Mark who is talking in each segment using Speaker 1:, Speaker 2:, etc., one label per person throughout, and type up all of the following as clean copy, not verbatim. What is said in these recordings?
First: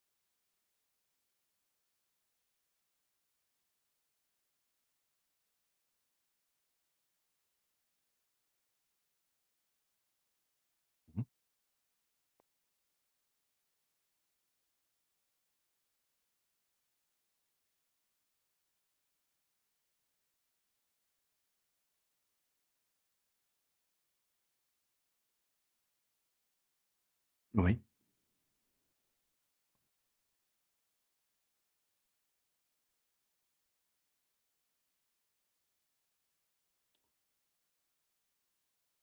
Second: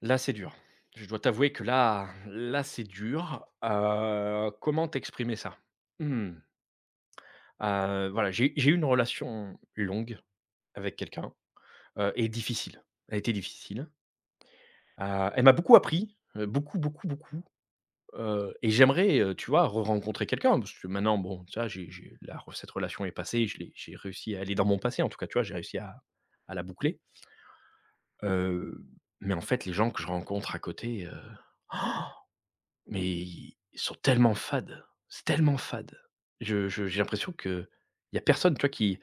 Speaker 1: Là, c'est dur. Je dois t'avouer que là, c'est dur. Comment t'exprimer ça? Mmh, voilà, j'ai eu une relation longue avec
Speaker 2: Mmh.
Speaker 1: quelqu'un, et difficile. Elle a été difficile. Elle m'a beaucoup appris, beaucoup, beaucoup, beaucoup, et j'aimerais, tu vois, re-rencontrer quelqu'un parce que maintenant, bon, ça, j'ai la re cette relation est passée, je l'ai j'ai réussi à aller dans mon passé, en tout cas, tu vois, j'ai réussi à la boucler.
Speaker 2: Oui,
Speaker 1: Heu, mais en fait, les gens que je rencontre à côté, heu Mais ils sont tellement fades, c'est tellement fade. Je j'ai l'impression que il y a personne, tu vois, qui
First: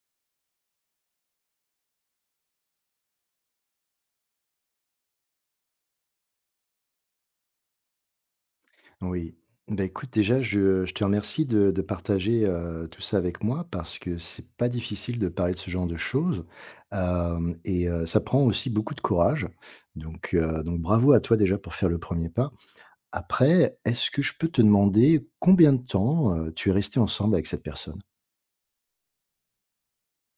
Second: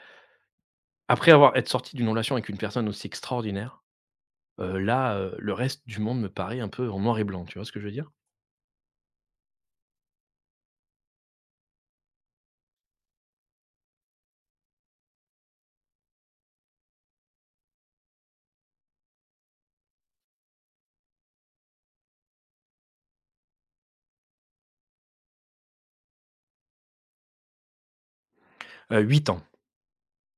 Speaker 1: après avoir être sorti d'une relation avec une personne aussi extraordinaire, là, le reste du monde me paraît un peu en noir et blanc, tu vois ce que je veux dire?
Speaker 2: oui. Bah, écoute, déjà, je te remercie de partager, tout ça avec moi parce que c'est pas difficile de parler de ce genre de choses, hem et ça prend aussi beaucoup de courage. Donc bravo à toi déjà pour faire le premier pas. Après, est-ce que je peux te demander combien de temps, tu es resté ensemble avec cette personne?
Speaker 1: 8 ans.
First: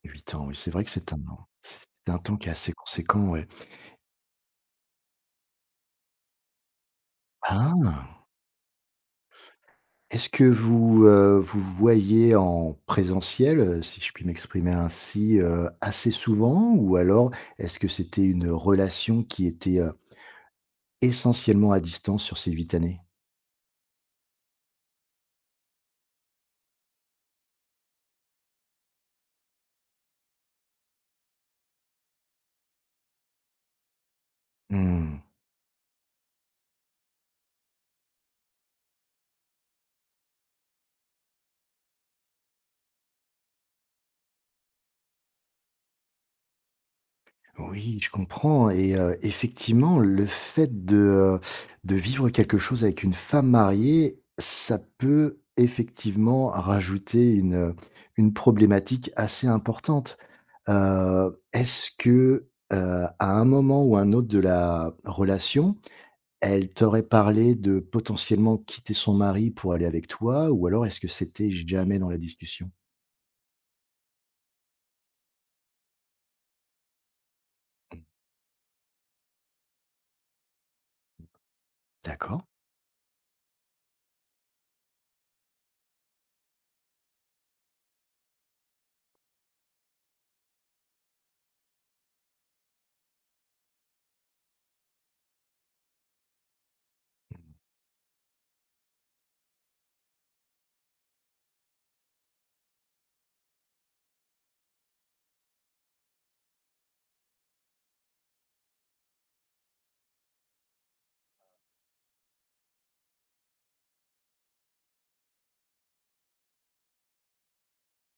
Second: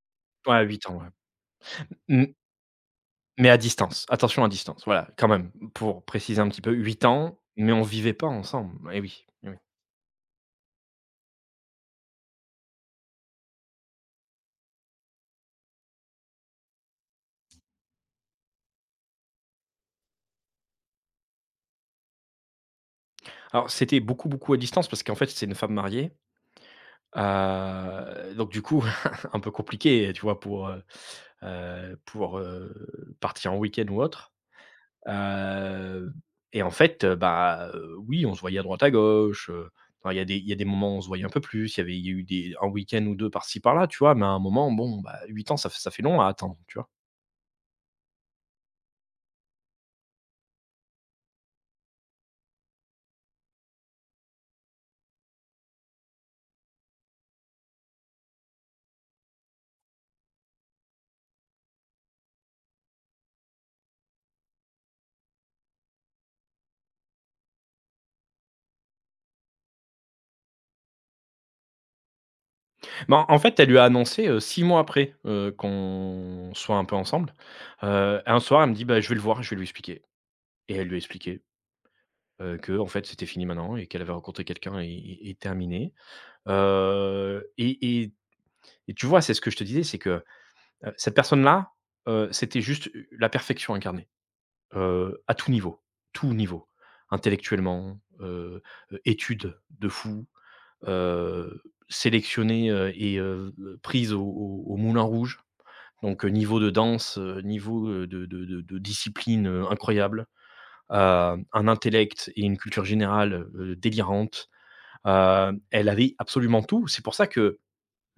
Speaker 2: 8 ans, oui,
Speaker 1: Ouais,
Speaker 2: c'est vrai
Speaker 1: 8
Speaker 2: que
Speaker 1: ans, ouais.
Speaker 2: c'est un temps
Speaker 1: Mmh,
Speaker 2: qui est assez conséquent, ouais.
Speaker 1: mais à distance, attention à distance, voilà, quand même, pour préciser un petit peu, 8 ans, mais on vivait
Speaker 2: Ah!
Speaker 1: pas ensemble. Eh oui, eh oui.
Speaker 2: Est-ce que vous, vous voyez en présentiel, si je puis m'exprimer ainsi, assez souvent? Ou alors est-ce que c'était une relation qui était, essentiellement à distance sur ces huit années?
Speaker 1: Alors, c'était beaucoup, beaucoup à distance parce qu'en fait, c'est une femme mariée. Donc du coup, un peu compliqué, tu vois, pour, partir en week-end ou autre.
Speaker 2: Mmh.
Speaker 1: Heu et en fait, bah, oui, on se voyait à droite à gauche, enfin, il y a des moments où on se voyait un peu plus, il y a eu des un week-end ou 2 par-ci par-là, tu vois? Mais à un moment, bon, bah, 8 ans, ça fait long à attendre, tu vois?
Speaker 2: Oui, je comprends et effectivement, le fait de vivre quelque chose avec une femme mariée, ça peut effectivement rajouter une problématique assez importante. Est-ce que, à un moment ou un autre de la relation, elle t'aurait parlé de potentiellement quitter son mari pour aller avec toi? Ou alors est-ce que c'était jamais dans la discussion?
Speaker 1: Mais en fait, elle lui a annoncé, 6 mois après, qu'on soit un peu ensemble. Un soir, elle me dit: «Bah, je vais le voir, je vais lui expliquer» et elle lui a expliqué.
Speaker 2: D'accord,
Speaker 1: Que en fait, c'était fini maintenant et qu'elle avait rencontré quelqu'un et et terminé. Heu et et et tu vois, c'est ce que je te disais, c'est que, cette personne-là, c'était juste la perfection incarnée, à tout niveau, tout niveau. Intellectuellement, études de fou, heu, sélectionnée, et prise au Moulin Rouge. Donc, niveau de danse, niveau, de discipline, incroyable. Heu, un intellect et une culture générale, délirante. Elle avait absolument tout. C'est pour ça que,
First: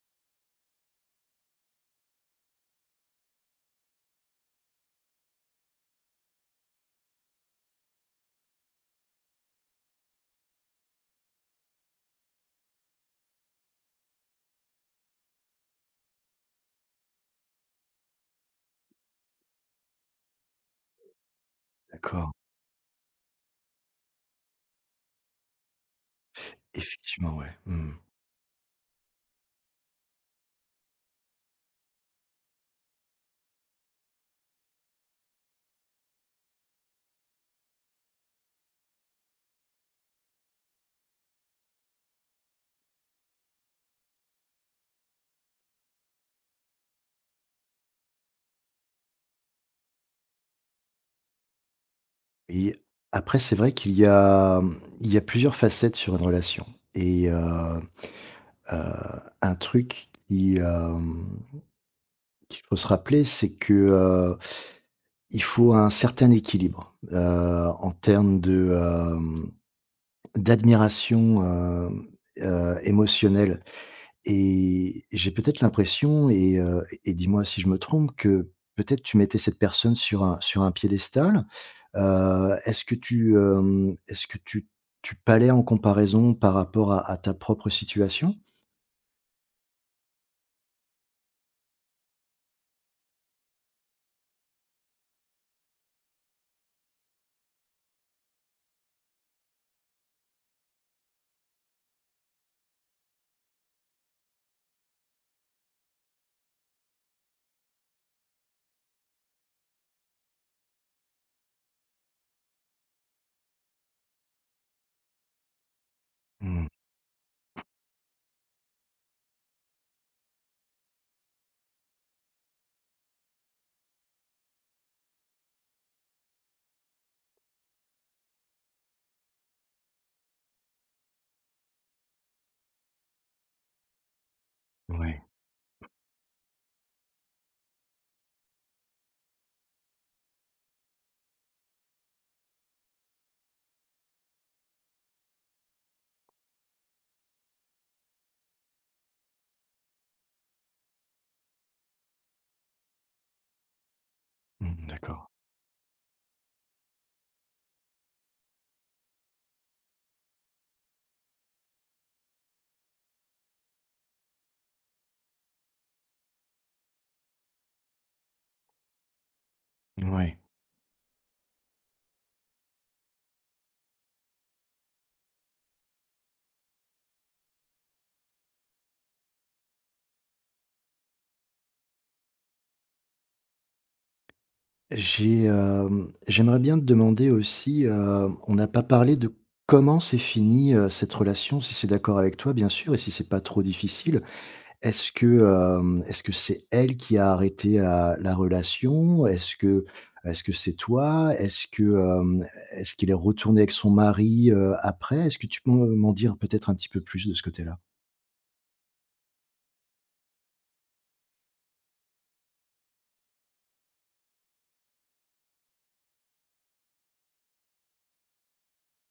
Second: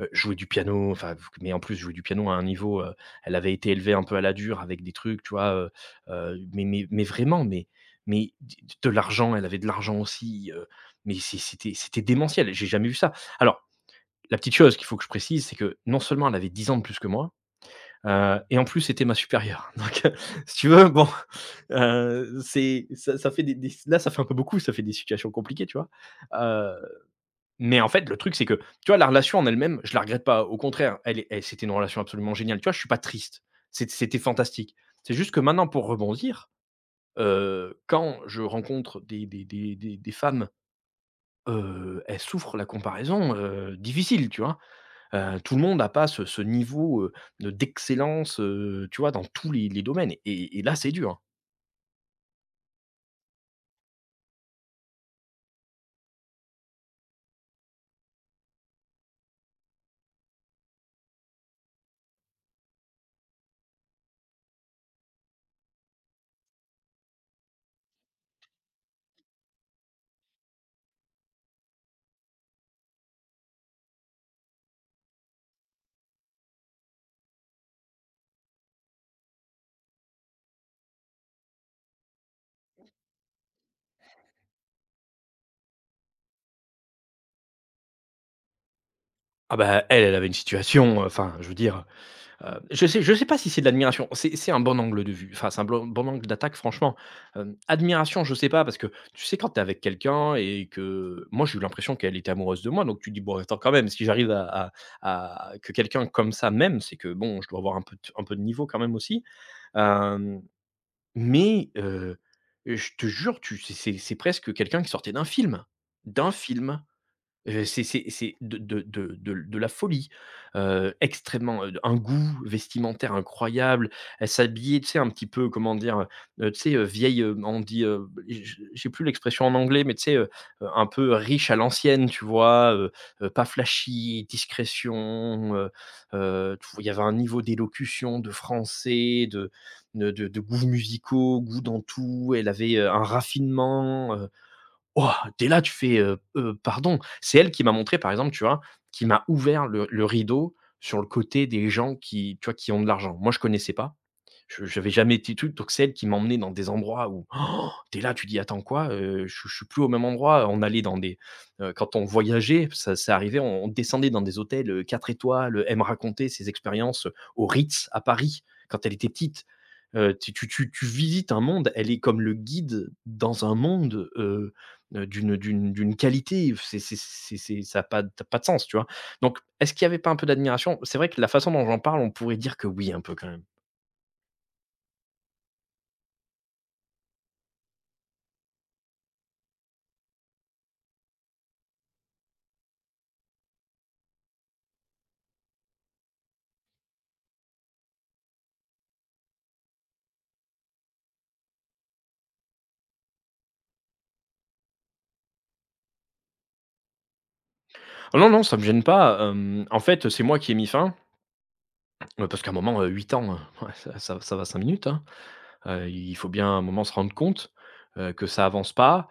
Speaker 1: jouer du piano, enfin, mais en plus jouer du piano à un niveau, elle avait été élevée un peu à la dure avec des trucs, tu vois? Mais vraiment, mais d de l'argent, elle avait de l'argent aussi, mais c'était c'était démentiel, j'ai jamais vu ça. Alors, la petite chose qu'il faut que je précise, c'est que non seulement elle avait 10 ans de plus que moi, et en plus c'était ma supérieure. Donc, si tu veux, bon,
Speaker 2: d'accord.
Speaker 1: c'est ça ça fait des là, ça fait un peu beaucoup, ça fait des situations compliquées, tu vois?
Speaker 2: Effectivement, ouais.
Speaker 1: Mais en
Speaker 2: Mmh.
Speaker 1: fait, le truc, c'est que, tu vois, la relation en elle-même, je la regrette pas. Au contraire, elle est elle c'était une relation absolument géniale. Tu vois, je suis pas triste. C'était fantastique. C'est juste que maintenant, pour rebondir, quand je rencontre des femmes, elles souffrent la comparaison, difficile, tu vois? Tout le monde n'a pas ce niveau, de d'excellence, tu vois, dans tous les domaines et là, c'est dur.
Speaker 2: Et après c'est vrai qu'il y a, mmh, il y a plusieurs facettes sur une relation et heu, un truc qui, qu'il faut se rappeler, c'est que, il faut un certain équilibre, en termes de, d'admiration, émotionnelle et j'ai peut-être l'impression et dis-moi si je me trompe que peut-être tu mettais cette personne sur un piédestal. Est-ce que tu, est-ce que tu palais en comparaison par rapport à ta propre situation?
Speaker 1: Ah bah, elle, elle avait une situation, enfin, je veux dire, heu, je sais pas si c'est de l'admiration. C'est un bon angle de vue, enfin, c'est un blanc bon angle d'attaque franchement. Hem, admiration, je sais pas parce que tu sais quand t'es avec quelqu'un et que moi j'ai eu l'impression qu'elle était amoureuse de moi donc tu te dis: «Bon attends quand même, si j'arrive à que quelqu'un comme ça m'aime, c'est que bon je dois avoir un peu de niveau quand même aussi». Hem, mais je te jure tu c'est presque quelqu'un qui sortait d'un film, d'un
Speaker 2: Mmh,
Speaker 1: film. C'est de la folie, extrêmement, un goût vestimentaire incroyable. Elle s'habillait, tu sais, un petit peu, comment dire? Tu sais, vieille, on dit, j'ai plus l'expression en anglais, mais tu sais, un peu riche à l'ancienne, tu vois? Pas flashy,
Speaker 2: ouais,
Speaker 1: discrétion, tu vois, il y avait un niveau d'élocution, de français, de goûts musicaux, goût dans tout. Elle avait, un raffinement. Ouah, dès là, tu fais, «Pardon». C'est elle qui m'a montré, par exemple, tu vois, qui m'a ouvert le rideau sur le côté des gens qui, tu vois, qui ont de l'argent. Moi, je connaissais pas je
Speaker 2: mmh,
Speaker 1: n'avais jamais
Speaker 2: d'accord.
Speaker 1: été trucs, donc c'est elle qui m'emmenait dans des endroits où tu es là, tu dis: «Attends quoi? Je suis plus au même endroit». On allait dans des, quand on voyageait, ça arrivait, on descendait dans des hôtels, 4 étoiles, elle me racontait ses expériences, au Ritz à Paris quand elle était petite.
Speaker 2: Ouais.
Speaker 1: Tu visites un monde, elle est comme le guide dans un monde, d'une qualité, c'est ça a pas de sens, tu vois? Donc est-ce qu'il y avait pas un peu d'admiration? C'est vrai que la façon dont j'en parle, on pourrait dire que oui, un peu quand même.
Speaker 2: J'ai, j'aimerais bien te demander aussi, on n'a pas parlé de comment s'est finie, cette relation, si c'est d'accord avec toi bien sûr et si c'est pas trop difficile. Est-ce que, est-ce que c'est elle qui a arrêté, la relation? Est-ce que c'est toi? Est-ce que, est-ce qu'il est retourné avec son mari, après? Est-ce que tu peux m'en dire peut-être un petit peu plus de ce côté-là?
Speaker 1: Oh non, non, ça me gêne pas, hem, en fait, c'est moi qui ai mis fin, parce qu'à un moment, 8 ans, ouais, ça va 5 minutes, hein. Il faut bien, à un moment, se rendre compte, que ça avance pas.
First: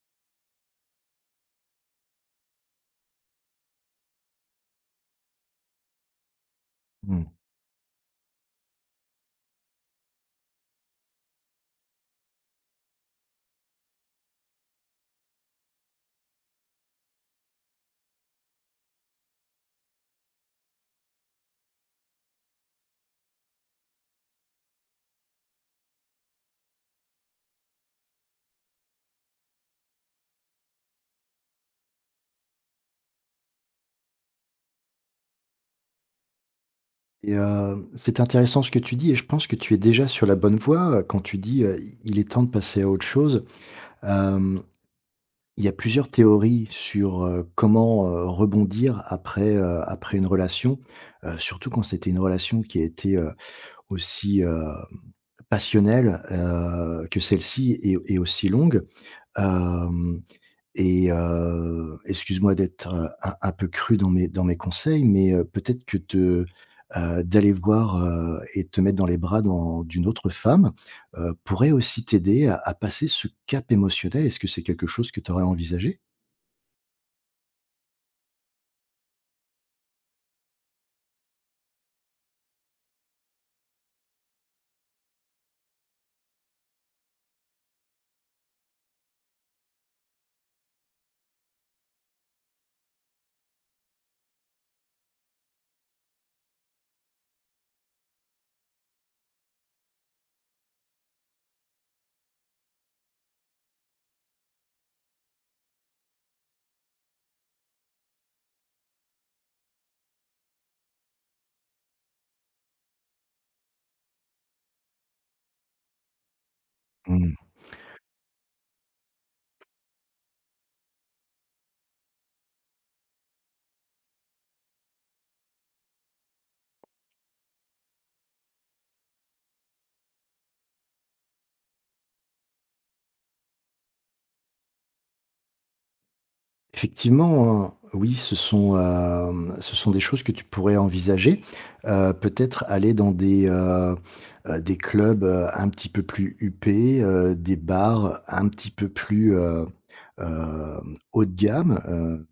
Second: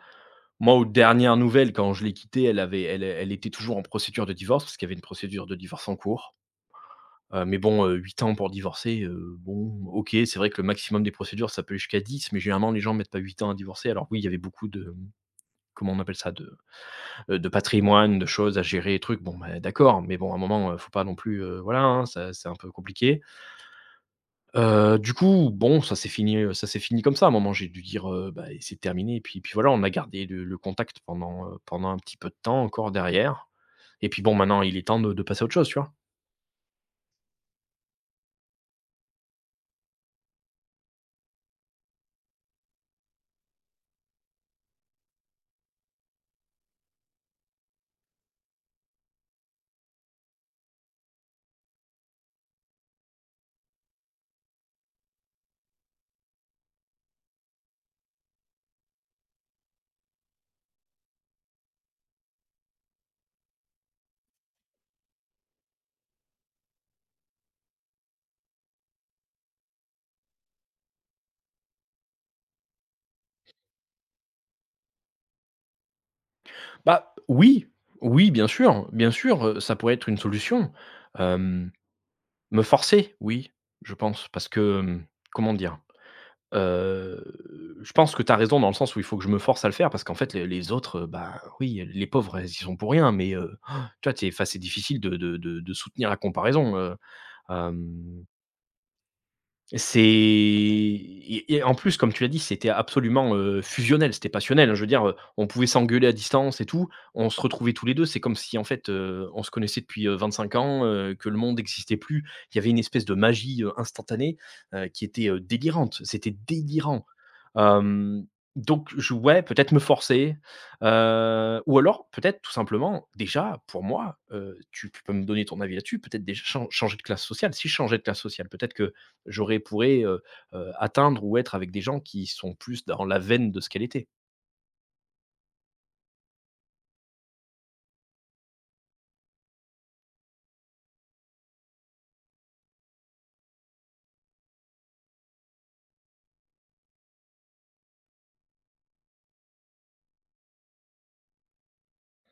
Speaker 1: Moi, aux dernières nouvelles, quand je l'ai quittée, elle avait elle elle était toujours en procédure de divorce, parce qu'il y avait une procédure de divorce en cours.
Speaker 2: Mmh
Speaker 1: Mais bon, 8 ans pour divorcer, bon, OK, c'est vrai que le maximum des procédures, ça peut aller jusqu'à 10 mais généralement, les gens mettent pas 8 ans à divorcer. Alors oui, il y avait beaucoup de, comment on appelle ça? De patrimoine, de choses à gérer et trucs, bon, bah, d'accord, mais bon, à un moment, faut pas non plus, voilà, hein, ça c'est un peu compliqué. Du coup, bon, ça s'est fini comme ça. À un moment, j'ai dû dire, «Bah, et c'est terminé» et puis voilà, on a gardé le contact pendant, pendant un petit peu de temps encore derrière et puis bon, maintenant, il est temps de passer à autre chose, tu vois?
Speaker 2: et c'est intéressant ce que tu dis et je pense que tu es déjà sur la bonne voie, quand tu dis, «Il est temps de passer à autre chose». Hem, il y a plusieurs théories sur, comment, rebondir après, après une relation, surtout quand c'était une relation qui a été, aussi, passionnelle, que celle-ci et aussi longue, hem et excuse-moi d'être, un peu cru dans mes conseils, mais peut-être que de, d'aller voir, et te mettre dans les bras dans d'une autre femme, pourrait aussi t'aider à passer ce cap émotionnel. Est-ce que c'est quelque chose que tu aurais envisagé?
Speaker 1: Bah, oui, oui, bien sûr, ça pourrait être une solution. Hem, me forcer, oui, je pense, parce que, hem, comment dire? Heu, je pense que tu as raison dans le sens où il faut que je me force à le faire parce qu'en fait les autres, bah, oui, les pauvres, elles y sont pour rien mais tu vois? Tu es enfin, c'est difficile de soutenir la comparaison, hem c'est et en plus, comme tu l'as dit, c'était absolument, fusionnel, c'était passionnel, hein. Je veux dire, on pouvait s'engueuler à distance et tout. On se retrouvait tous les deux. C'est comme si, en fait, on se connaissait depuis, 25 ans, que le monde n'existait plus. Il y avait une espèce de magie, instantanée, qui était, délirante. C'était délirant. Hem, donc je ouais, peut-être me forcer, ou alors peut-être, tout simplement, déjà, pour moi, tu peux me donner ton avis là-dessus, peut-être déjà changer de classe sociale. Si je changeais de classe sociale, peut-être que j'aurais pourrais, atteindre ou être avec des gens qui sont plus dans la veine de ce qu'elle était.
Speaker 2: Effectivement, hein, oui, ce sont, ce sont des choses que tu pourrais envisager. Peut-être aller dans des clubs, un petit peu plus huppés, des bars un petit peu plus, hem, haut de gamme,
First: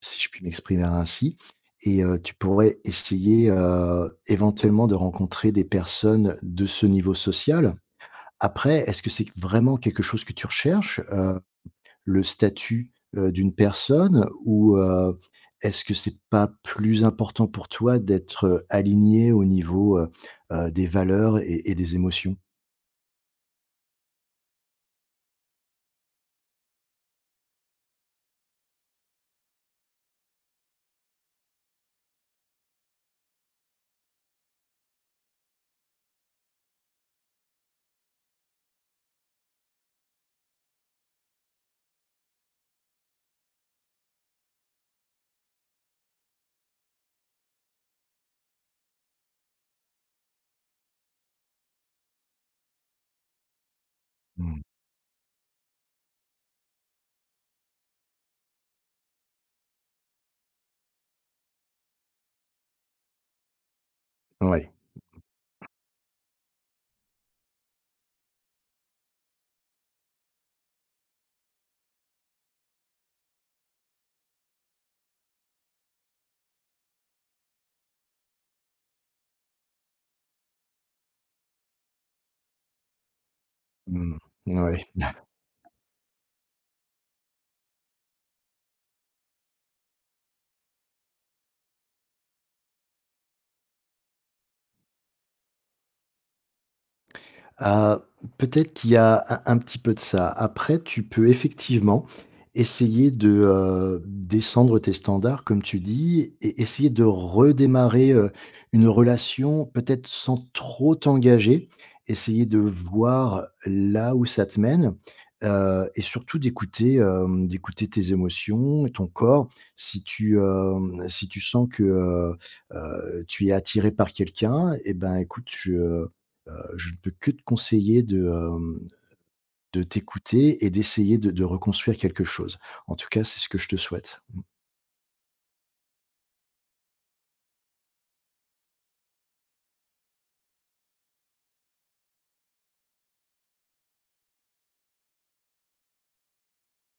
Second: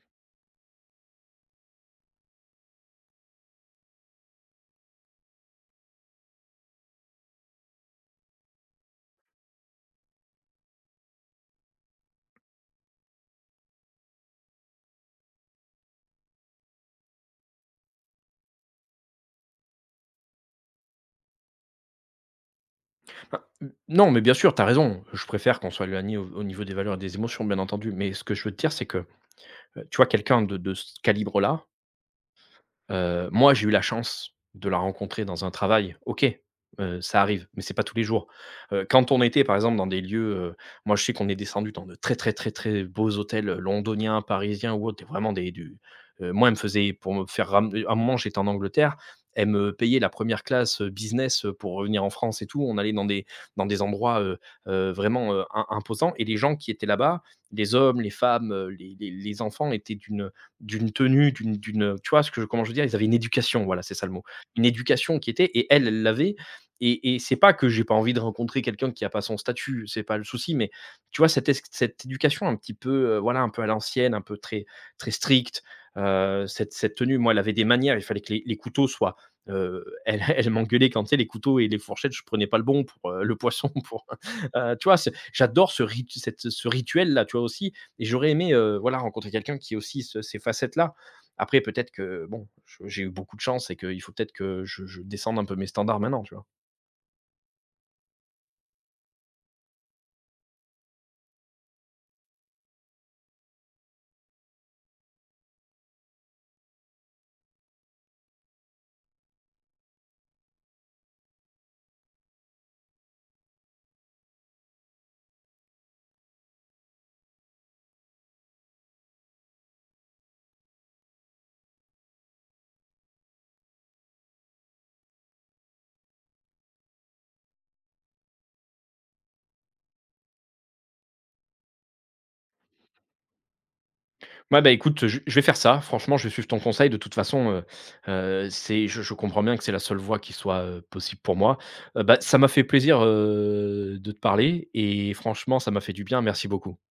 Speaker 2: si je puis m'exprimer ainsi et tu pourrais essayer, éventuellement de rencontrer des personnes de ce niveau social. Après, est-ce que c'est vraiment quelque chose que tu recherches? Le statut, d'une personne ou, est-ce que c'est pas plus important pour toi d'être, aligné au niveau, des valeurs et des émotions?
Speaker 1: Bah, non, mais bien sûr, tu as raison, je préfère qu'on soit aligné au niveau des valeurs et des émotions, bien entendu, mais ce que je veux te dire, c'est que, tu vois, quelqu'un de ce calibre-là, heu, moi, j'ai eu la chance de la rencontrer dans un travail, OK, ça arrive, mais c'est pas tous les jours. Quand on était, par exemple, dans des lieux, moi, je sais qu'on est descendu dans de très, très, très, très beaux hôtels, londoniens, parisiens ou autres. Et vraiment des du moi, elle me faisait pour me faire ram à un moment, j'étais en Angleterre, elle me payait la première classe, business, pour revenir en France et tout. On allait dans des endroits,
Speaker 2: Mmh.
Speaker 1: vraiment, im imposants et les gens qui étaient là-bas, les hommes, les femmes, les enfants étaient d'une, d'une tenue, d'une tu vois ce que je, comment je veux dire? Ils avaient une éducation, voilà, c'est ça le mot. Une
Speaker 2: Ouais.
Speaker 1: éducation qui était et elle, elle l'avait et c'est pas que j'ai pas envie de rencontrer quelqu'un qui a pas son statut, c'est pas le souci, mais tu vois cette es cette éducation un petit peu, voilà, un peu à l'ancienne, un peu très très stricte, cette tenue, moi, elle avait des manières, il fallait que les couteaux soient, elle elle m'engueulait quand, tu sais, les couteaux et les fourchettes, je prenais pas le bon pour, le poisson pour,
Speaker 2: Mmh. Ouais.
Speaker 1: tu vois? Ce J'adore ce rituel-là, tu vois aussi? Et j'aurais aimé, voilà, rencontrer quelqu'un qui ait aussi ce ces facettes-là. Après peut-être que, bon, je j'ai eu beaucoup de chance et qu'il faut peut-être que je descende un peu mes standards maintenant, tu vois?
Speaker 2: Heu, peut-être qu'il y a un petit peu de ça. Après, tu peux effectivement essayer de, descendre tes standards, comme tu dis, et essayer de redémarrer, une relation, peut-être sans trop t'engager. Essayer de voir là où ça te mène, et surtout d'écouter, d'écouter tes émotions et ton corps. Si tu, si tu sens que, tu es attiré par quelqu'un, et ben, écoute, Heu, je ne peux que te conseiller de, de t'écouter et d'essayer de reconstruire quelque chose. En tout cas, c'est ce que je te souhaite.
Speaker 1: Ouais, bah, écoute, je vais faire ça. Franchement, je vais suivre ton conseil. De toute façon, c'est je comprends bien que c'est la seule voie qui soit, possible pour moi. Bah, ça m'a fait plaisir, de te parler et franchement, ça m'a fait du bien. Merci beaucoup.